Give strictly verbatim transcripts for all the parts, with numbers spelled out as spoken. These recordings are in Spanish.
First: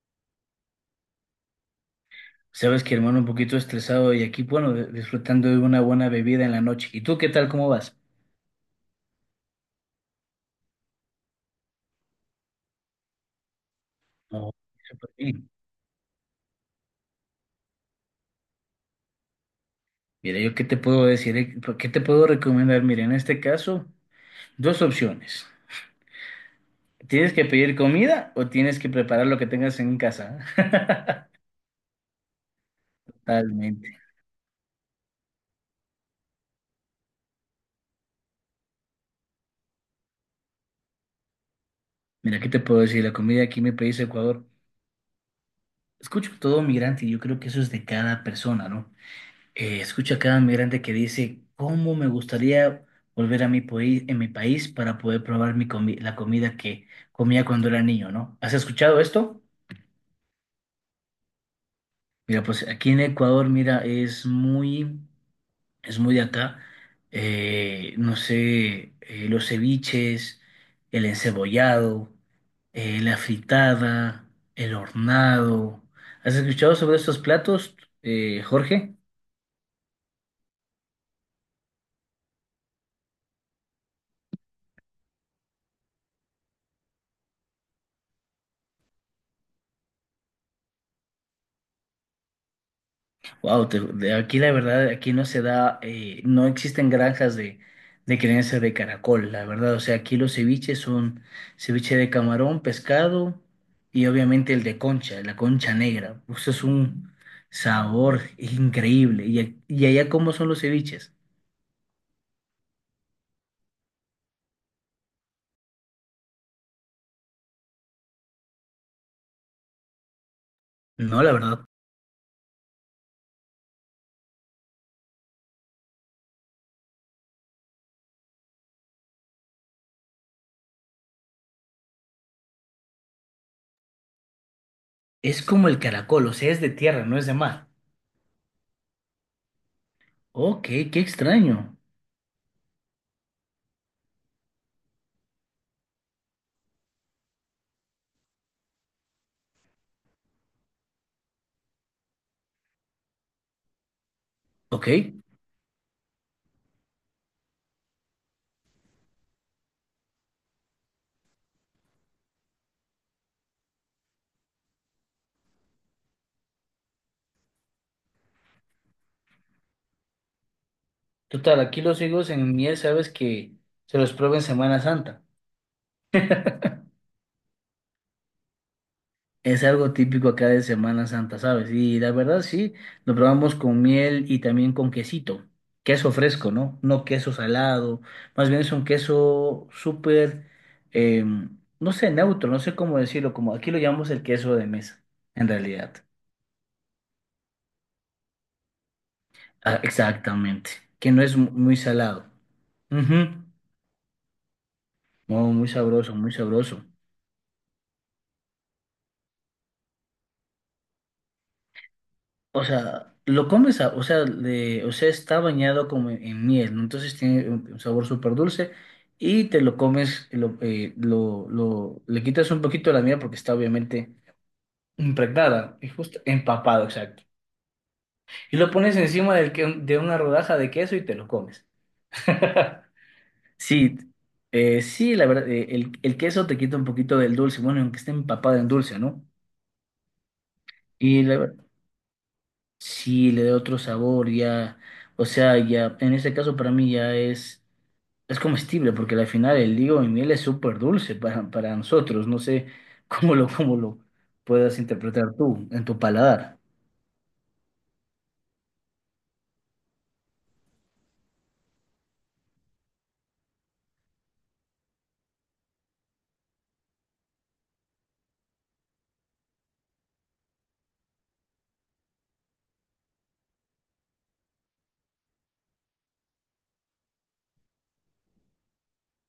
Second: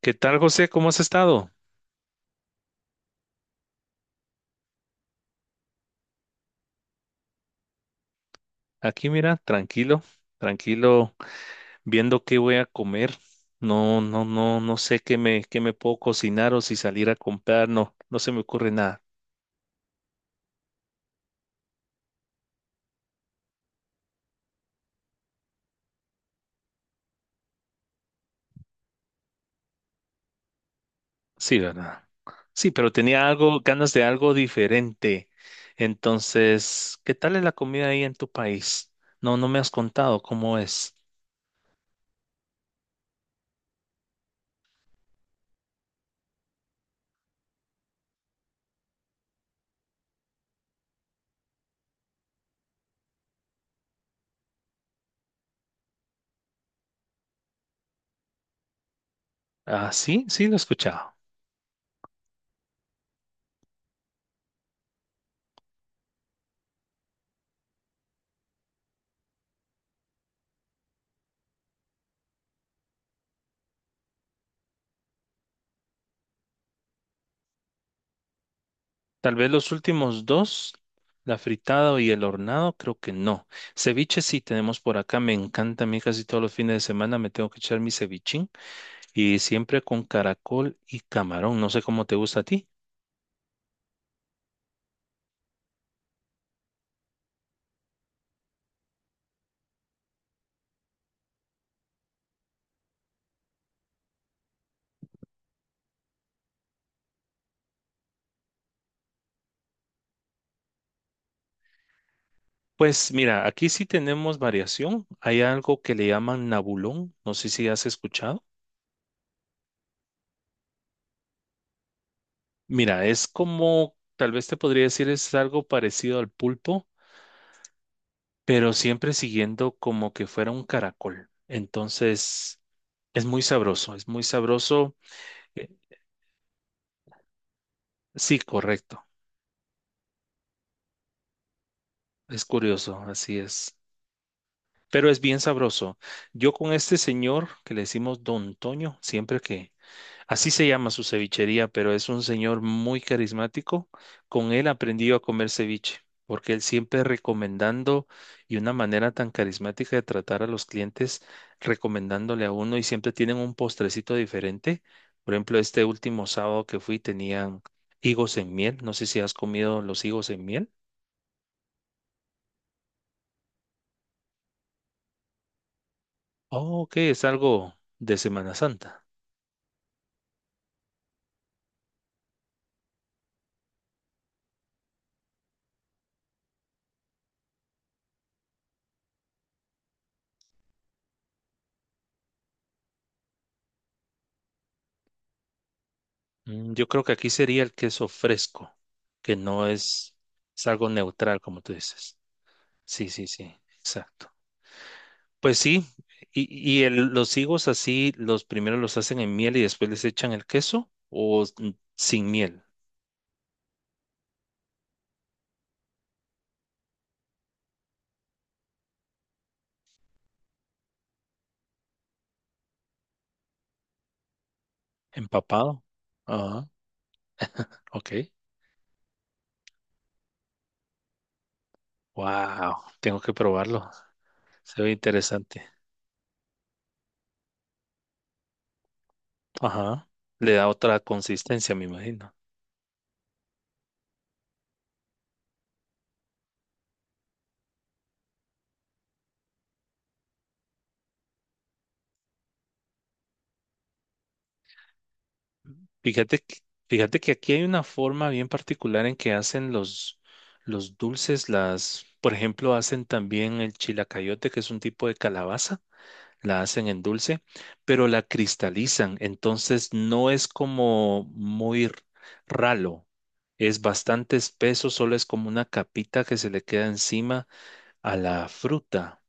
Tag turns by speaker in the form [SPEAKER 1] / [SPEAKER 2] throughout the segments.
[SPEAKER 1] ¿Qué tal, José? ¿Cómo has estado?
[SPEAKER 2] Sabes que hermano, un poquito estresado y aquí, bueno, de- disfrutando de una buena bebida en la noche. ¿Y tú qué tal? ¿Cómo vas?
[SPEAKER 1] Aquí, mira, tranquilo, tranquilo, viendo qué voy a comer. No, no,
[SPEAKER 2] No,
[SPEAKER 1] no, no sé
[SPEAKER 2] súper
[SPEAKER 1] qué me,
[SPEAKER 2] bien.
[SPEAKER 1] qué me puedo cocinar o si salir a comprar. No, no se me ocurre nada.
[SPEAKER 2] Mira, yo qué te puedo decir. Eh, qué te puedo recomendar. Mira, en este caso, dos opciones. ¿Tienes que pedir comida o tienes que preparar lo que tengas en casa?
[SPEAKER 1] Sí, ¿verdad? Sí, pero tenía algo,
[SPEAKER 2] Totalmente.
[SPEAKER 1] ganas de algo diferente. Entonces, ¿qué tal es la comida ahí en tu país? No, no me has contado cómo es.
[SPEAKER 2] Mira, ¿qué te puedo decir? La comida aquí en mi país, Ecuador, escucho todo migrante y yo creo que eso es de cada persona, ¿no? Eh, escucho a cada migrante que dice, ¿cómo me gustaría volver a mi país, en mi país para poder probar mi comi- la comida que comía cuando era niño, ¿no? ¿Has escuchado esto?
[SPEAKER 1] Ah, sí, sí, lo he escuchado.
[SPEAKER 2] Mira, pues aquí en Ecuador, mira, es muy, es muy de acá, eh, no sé, eh, los ceviches, el encebollado, eh, la fritada, el hornado. ¿Has escuchado sobre estos platos, eh, Jorge?
[SPEAKER 1] Tal vez los últimos dos, la fritada y el hornado, creo que no. Ceviche sí tenemos por acá, me encanta. A mí casi todos los fines de semana me tengo que echar mi cevichín y siempre con caracol y camarón, no sé cómo te gusta a ti.
[SPEAKER 2] Wow, de aquí la verdad, aquí no se da, eh, no existen granjas de, de crianza de caracol, la verdad. O sea, aquí los ceviches son ceviche de camarón, pescado y obviamente el de concha, la concha negra. Eso es un sabor increíble. ¿Y, a- y allá cómo son los ceviches?
[SPEAKER 1] Pues mira, aquí sí tenemos variación, hay algo que le llaman nabulón, no sé si has escuchado.
[SPEAKER 2] No, la verdad.
[SPEAKER 1] Mira, es como, tal vez te podría decir, es algo parecido al pulpo, pero siempre siguiendo como que fuera un caracol. Entonces, es muy sabroso, es muy sabroso.
[SPEAKER 2] Es
[SPEAKER 1] Eh,
[SPEAKER 2] como el caracol, o sea, es de tierra, no es de mar.
[SPEAKER 1] Sí, correcto.
[SPEAKER 2] Ok, qué extraño.
[SPEAKER 1] Es curioso, así es. Pero es bien sabroso. Yo con este señor que le decimos Don Toño, siempre que, así se llama su cevichería, pero es un señor muy carismático. Con él
[SPEAKER 2] Ok.
[SPEAKER 1] aprendí yo a comer ceviche, porque él siempre recomendando y una manera tan carismática de tratar a los clientes, recomendándole a uno y siempre tienen un postrecito diferente. Por ejemplo, este último sábado que fui tenían higos en miel. No sé si has comido los higos en miel.
[SPEAKER 2] Total, aquí los higos en miel, sabes que se los prueba en Semana Santa.
[SPEAKER 1] Oh, ok, es algo de Semana Santa.
[SPEAKER 2] Es algo típico acá de Semana Santa, ¿sabes? Y la verdad sí, lo probamos con miel y también con quesito, queso fresco, ¿no? No queso salado, más bien es un queso súper, eh, no sé, neutro, no sé cómo decirlo, como aquí lo llamamos el queso de mesa, en realidad.
[SPEAKER 1] Mm, yo creo que aquí sería el queso fresco, que no
[SPEAKER 2] Ah,
[SPEAKER 1] es, es
[SPEAKER 2] exactamente,
[SPEAKER 1] algo
[SPEAKER 2] que no es
[SPEAKER 1] neutral,
[SPEAKER 2] mu-
[SPEAKER 1] como tú
[SPEAKER 2] muy
[SPEAKER 1] dices.
[SPEAKER 2] salado.
[SPEAKER 1] Sí, sí,
[SPEAKER 2] Ujú.
[SPEAKER 1] sí, exacto.
[SPEAKER 2] No,
[SPEAKER 1] Pues
[SPEAKER 2] muy
[SPEAKER 1] sí,
[SPEAKER 2] sabroso, muy
[SPEAKER 1] y,
[SPEAKER 2] sabroso.
[SPEAKER 1] y el- los higos así, los primero los hacen en miel y después les echan el queso o s- sin miel,
[SPEAKER 2] O sea, lo comes, a- o sea, de- o sea, está bañado como en, en miel, ¿no? Entonces tiene un, un sabor súper dulce y te lo comes, lo, eh, lo, lo- le quitas un poquito la miel porque está obviamente impregnada,
[SPEAKER 1] empapado.
[SPEAKER 2] y justo
[SPEAKER 1] Ajá,
[SPEAKER 2] empapado, exacto.
[SPEAKER 1] ok.
[SPEAKER 2] Y lo pones encima del que, de una rodaja de queso y te lo comes.
[SPEAKER 1] Wow, tengo que probarlo.
[SPEAKER 2] Sí,
[SPEAKER 1] Se
[SPEAKER 2] eh,
[SPEAKER 1] ve
[SPEAKER 2] sí, la verdad,
[SPEAKER 1] interesante.
[SPEAKER 2] eh, el, el queso te quita un poquito del dulce, bueno, aunque esté empapado en dulce, ¿no?
[SPEAKER 1] Ajá, le da otra
[SPEAKER 2] Y la,
[SPEAKER 1] consistencia, me imagino.
[SPEAKER 2] Sí, le da otro sabor, ya, o sea, ya, en este caso para mí ya es, es comestible, porque al final el higo y miel es súper dulce para, para nosotros, no sé cómo lo, cómo lo puedas interpretar tú en tu
[SPEAKER 1] Fíjate, que-
[SPEAKER 2] paladar.
[SPEAKER 1] fíjate que aquí hay una forma bien particular en que hacen los, los dulces, las, por ejemplo, hacen también el chilacayote, que es un tipo de calabaza, la hacen en dulce, pero la cristalizan, entonces no es como muy ralo, es bastante espeso, solo es como una capita que se le queda encima a la fruta.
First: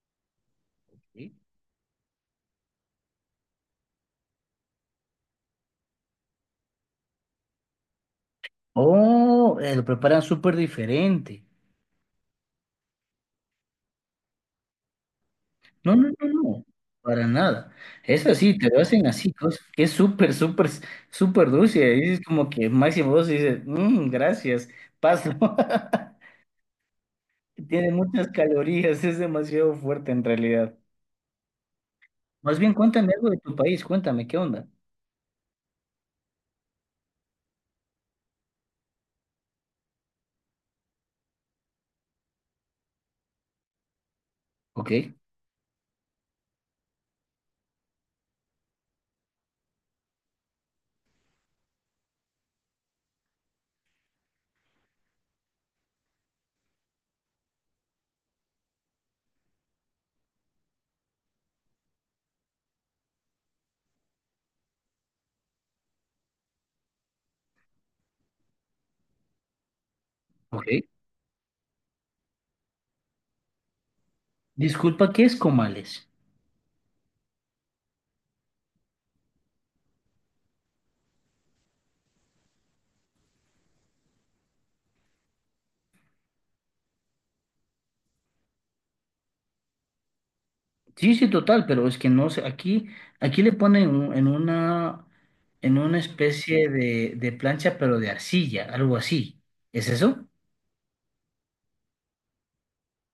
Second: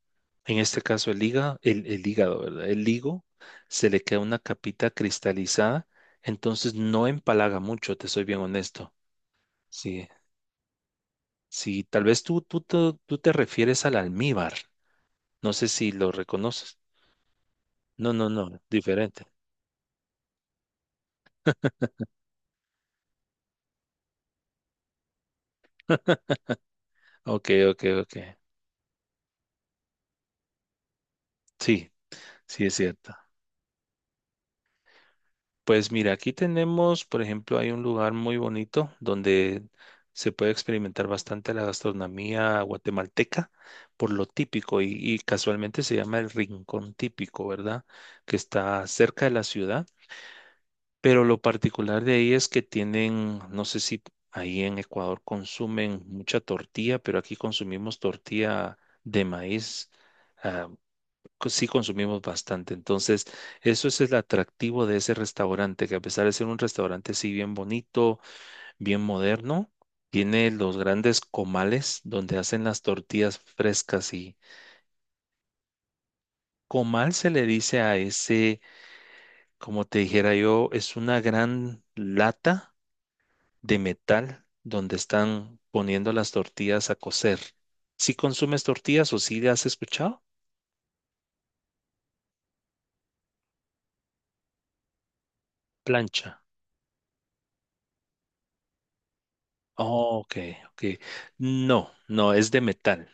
[SPEAKER 1] En este caso el
[SPEAKER 2] ¿Sí?
[SPEAKER 1] hígado, el, el hígado, ¿verdad? El higo se le queda una capita cristalizada, entonces no empalaga mucho, te soy bien honesto.
[SPEAKER 2] Oh, eh, lo
[SPEAKER 1] Sí,
[SPEAKER 2] preparan súper diferente.
[SPEAKER 1] sí, tal vez tú, tú, te- tú te refieres al almíbar, no sé si
[SPEAKER 2] No, no,
[SPEAKER 1] lo
[SPEAKER 2] no, no,
[SPEAKER 1] reconoces.
[SPEAKER 2] para nada.
[SPEAKER 1] No,
[SPEAKER 2] Es
[SPEAKER 1] no,
[SPEAKER 2] así,
[SPEAKER 1] no,
[SPEAKER 2] te lo hacen
[SPEAKER 1] diferente.
[SPEAKER 2] así, cos- que es súper, súper, súper dulce, y dices como que máximo vos dices, "Mm, gracias, paso."
[SPEAKER 1] Ok, ok,
[SPEAKER 2] Tiene
[SPEAKER 1] ok.
[SPEAKER 2] muchas calorías, es demasiado fuerte en realidad.
[SPEAKER 1] Sí,
[SPEAKER 2] Más
[SPEAKER 1] sí es
[SPEAKER 2] bien,
[SPEAKER 1] cierto.
[SPEAKER 2] cuéntame algo de tu país, cuéntame, ¿qué onda?
[SPEAKER 1] Pues mira, aquí tenemos, por ejemplo, hay un lugar muy bonito donde se puede experimentar bastante la gastronomía guatemalteca por lo típico y,
[SPEAKER 2] Ok,
[SPEAKER 1] y casualmente se llama el Rincón Típico, ¿verdad? Que está cerca de la ciudad, pero lo particular de ahí es que tienen, no sé si ahí en Ecuador consumen mucha tortilla, pero aquí consumimos tortilla de maíz. Ah, co- sí consumimos bastante. Entonces, eso es el atractivo de ese restaurante, que a pesar de ser un restaurante sí bien bonito, bien moderno, tiene los
[SPEAKER 2] ok.
[SPEAKER 1] grandes comales donde hacen las tortillas frescas. Y
[SPEAKER 2] Disculpa, ¿qué es comales?
[SPEAKER 1] comal se le dice a ese, como te dijera yo, es una gran lata de metal donde están poniendo las tortillas a cocer. ¿Si consumes tortillas o si le has escuchado?
[SPEAKER 2] Sí, sí, total, pero es que no sé, aquí, aquí le ponen un- en una, en una
[SPEAKER 1] Plancha.
[SPEAKER 2] especie de, de plancha, pero de arcilla, algo así. ¿Es
[SPEAKER 1] Oh,
[SPEAKER 2] eso?
[SPEAKER 1] ok, ok. No, no, es de metal.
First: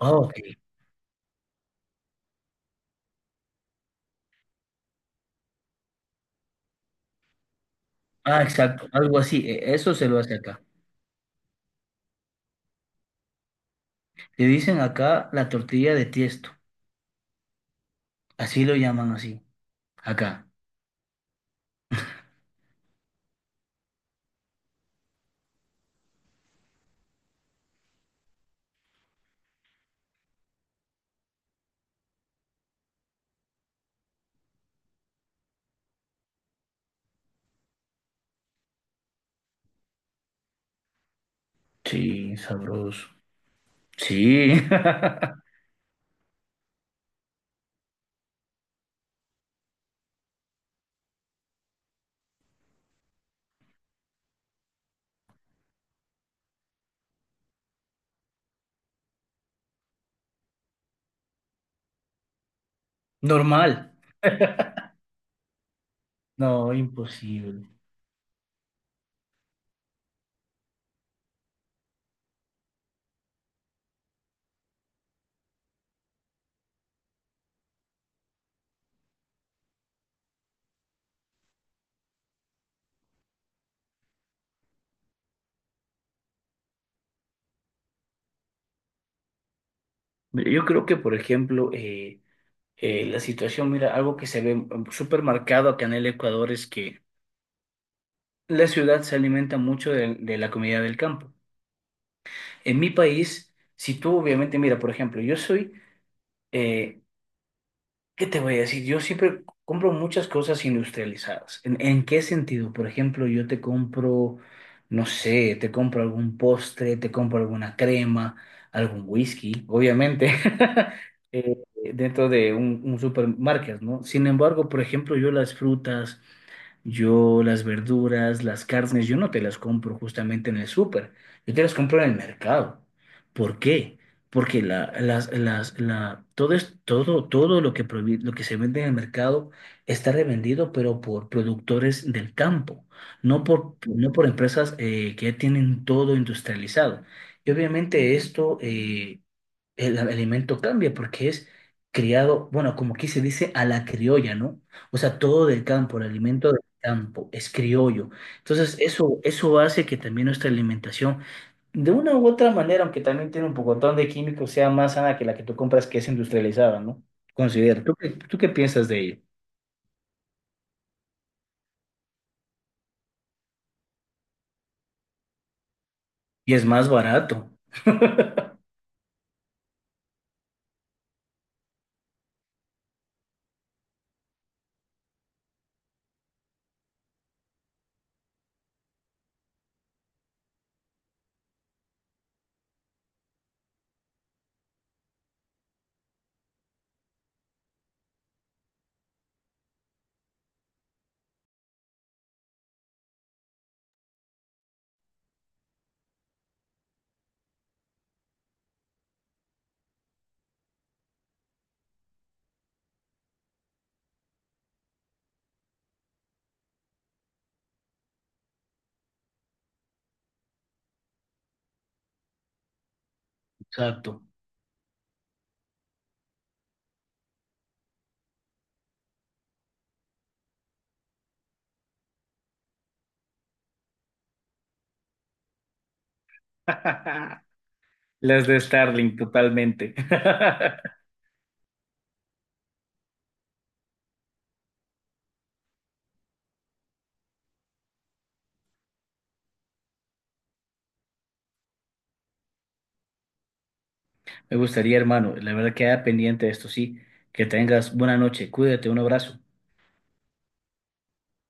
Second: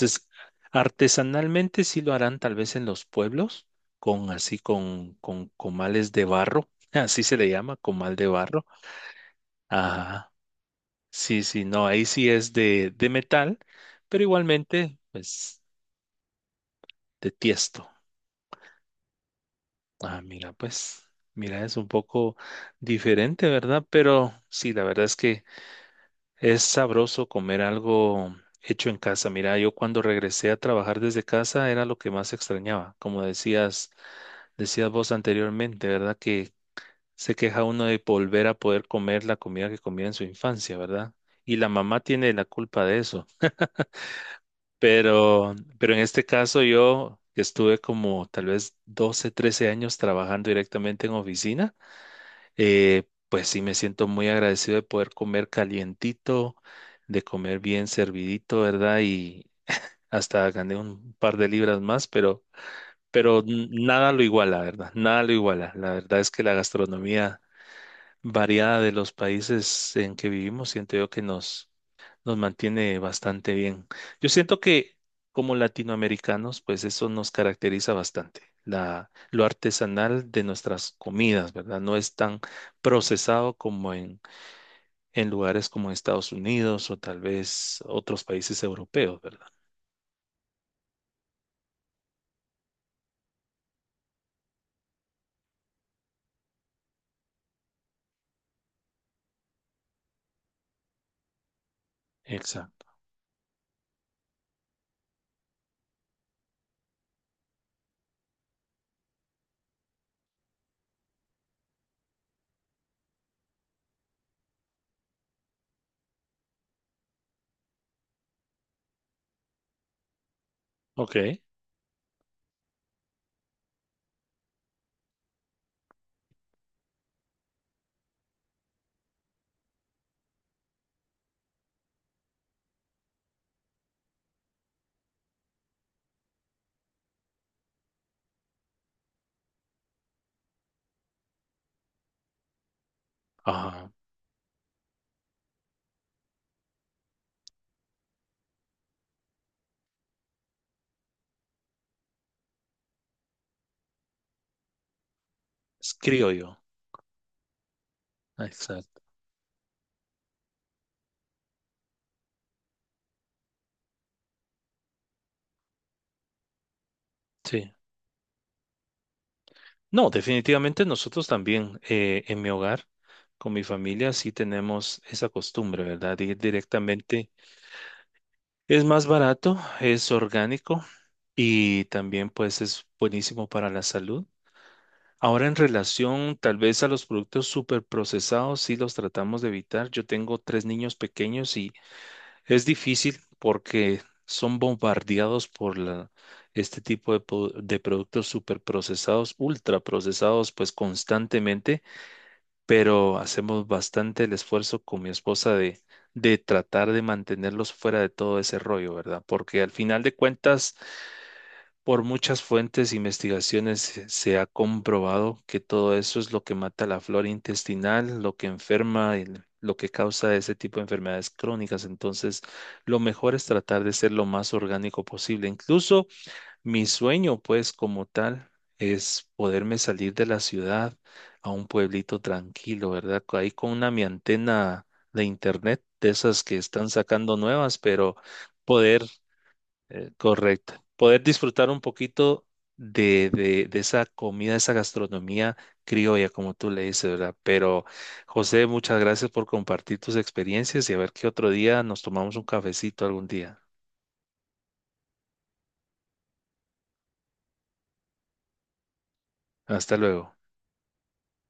[SPEAKER 2] Ah, ok.
[SPEAKER 1] artesanalmente sí lo harán tal vez en los pueblos, con así con, con comales de barro, así se le llama, comal de
[SPEAKER 2] Ah,
[SPEAKER 1] barro.
[SPEAKER 2] exacto, algo así, e- eso se lo
[SPEAKER 1] Ajá.
[SPEAKER 2] hace acá.
[SPEAKER 1] Sí, sí, no, ahí sí es de, de metal, pero
[SPEAKER 2] Le dicen
[SPEAKER 1] igualmente,
[SPEAKER 2] acá la
[SPEAKER 1] pues,
[SPEAKER 2] tortilla de tiesto,
[SPEAKER 1] de tiesto.
[SPEAKER 2] así lo llaman así,
[SPEAKER 1] Ah,
[SPEAKER 2] acá.
[SPEAKER 1] mira, pues, mira, es un poco diferente, ¿verdad? Pero sí, la verdad es que es sabroso comer algo hecho en casa. Mira, yo cuando regresé a trabajar desde casa era lo que más extrañaba, como decías decías vos anteriormente, ¿verdad? Que se queja uno de volver a poder comer la comida que comía en su infancia, ¿verdad? Y la mamá tiene
[SPEAKER 2] Sí,
[SPEAKER 1] la culpa de
[SPEAKER 2] sabroso.
[SPEAKER 1] eso.
[SPEAKER 2] Sí.
[SPEAKER 1] Pero, pero en este caso yo que estuve como tal vez doce trece años trabajando directamente en oficina, eh, pues sí me siento muy agradecido de poder comer calientito, de comer bien servidito, ¿verdad? Y hasta gané un par de libras más, pero pero n-
[SPEAKER 2] Normal.
[SPEAKER 1] nada lo iguala, ¿verdad? Nada lo iguala. La verdad es que la
[SPEAKER 2] No,
[SPEAKER 1] gastronomía
[SPEAKER 2] imposible.
[SPEAKER 1] variada de los países en que vivimos, siento yo que nos, nos mantiene bastante bien. Yo siento que como latinoamericanos, pues eso nos caracteriza bastante. La, lo artesanal de nuestras comidas, ¿verdad? No es tan procesado como en, en lugares como Estados Unidos o tal vez otros países europeos, ¿verdad?
[SPEAKER 2] Mira, yo creo que, por ejemplo, eh, eh, la situación, mira, algo que se ve mm, súper marcado acá en el Ecuador es que la ciudad se alimenta mucho de, de la comida del campo. En
[SPEAKER 1] Exacto.
[SPEAKER 2] mi país, si tú obviamente, mira, por ejemplo, yo soy, eh, ¿qué te voy a decir? Yo siempre compro muchas cosas industrializadas. ¿En, en qué sentido? Por ejemplo, yo te compro, no sé, te compro algún postre, te compro alguna crema, algún whisky, obviamente,
[SPEAKER 1] Ok.
[SPEAKER 2] eh, dentro de un, un supermarket, ¿no? Sin embargo, por ejemplo, yo las frutas. Yo las verduras, las carnes, yo no te las compro justamente en el súper, yo te las compro en el mercado. ¿Por qué? Porque la, las, las, la, todo, es, todo, todo lo que, provi- lo que se vende en el mercado está revendido, pero por productores del campo, no por,
[SPEAKER 1] Ajá.
[SPEAKER 2] no por empresas eh, que ya tienen todo industrializado. Y obviamente esto, eh, el alimento cambia porque es criado, bueno, como aquí se dice, a la criolla, ¿no? O sea, todo del
[SPEAKER 1] Es
[SPEAKER 2] campo, el alimento
[SPEAKER 1] criollo.
[SPEAKER 2] campo, es criollo. Entonces,
[SPEAKER 1] Exacto.
[SPEAKER 2] eso, eso hace que también nuestra alimentación, de una u otra manera, aunque también tiene un pocotón de químicos, sea más sana que la que tú compras, que es industrializada, ¿no?
[SPEAKER 1] Sí.
[SPEAKER 2] Considero, ¿tú qué, tú qué piensas de ello?
[SPEAKER 1] No, definitivamente nosotros también eh, en mi hogar, con mi familia, sí tenemos esa costumbre, ¿verdad? De ir
[SPEAKER 2] Y es más
[SPEAKER 1] directamente.
[SPEAKER 2] barato.
[SPEAKER 1] Es más barato, es orgánico y también pues es buenísimo para la salud. Ahora en relación tal vez a los productos super procesados, sí los tratamos de evitar. Yo tengo tres niños pequeños y es difícil porque son bombardeados por la, este tipo de, po- de productos super procesados, ultra procesados pues constantemente, pero hacemos bastante el esfuerzo con mi esposa de, de tratar de mantenerlos fuera de todo ese rollo, ¿verdad? Porque al final de cuentas, por muchas fuentes e investigaciones se se ha comprobado que todo eso es lo que mata la flora intestinal, lo que enferma, el- lo que causa ese tipo de enfermedades crónicas. Entonces, lo mejor es tratar de ser
[SPEAKER 2] Exacto.
[SPEAKER 1] lo más orgánico posible. Incluso mi sueño, pues, como tal, es poderme salir de la ciudad a un pueblito tranquilo, ¿verdad? Co- Ahí con una mi antena de internet, de esas que están sacando nuevas, pero
[SPEAKER 2] Las de
[SPEAKER 1] poder,
[SPEAKER 2] Starlink, totalmente.
[SPEAKER 1] eh, correcto, poder disfrutar un poquito de, de, de esa comida, esa gastronomía criolla, como tú le dices, ¿verdad? Pero, José, muchas gracias por compartir tus experiencias y a ver qué otro día nos tomamos un cafecito algún día.
[SPEAKER 2] Me gustaría, hermano, la verdad queda pendiente de esto, sí. Que tengas buena noche, cuídate, un abrazo.
[SPEAKER 1] Hasta luego.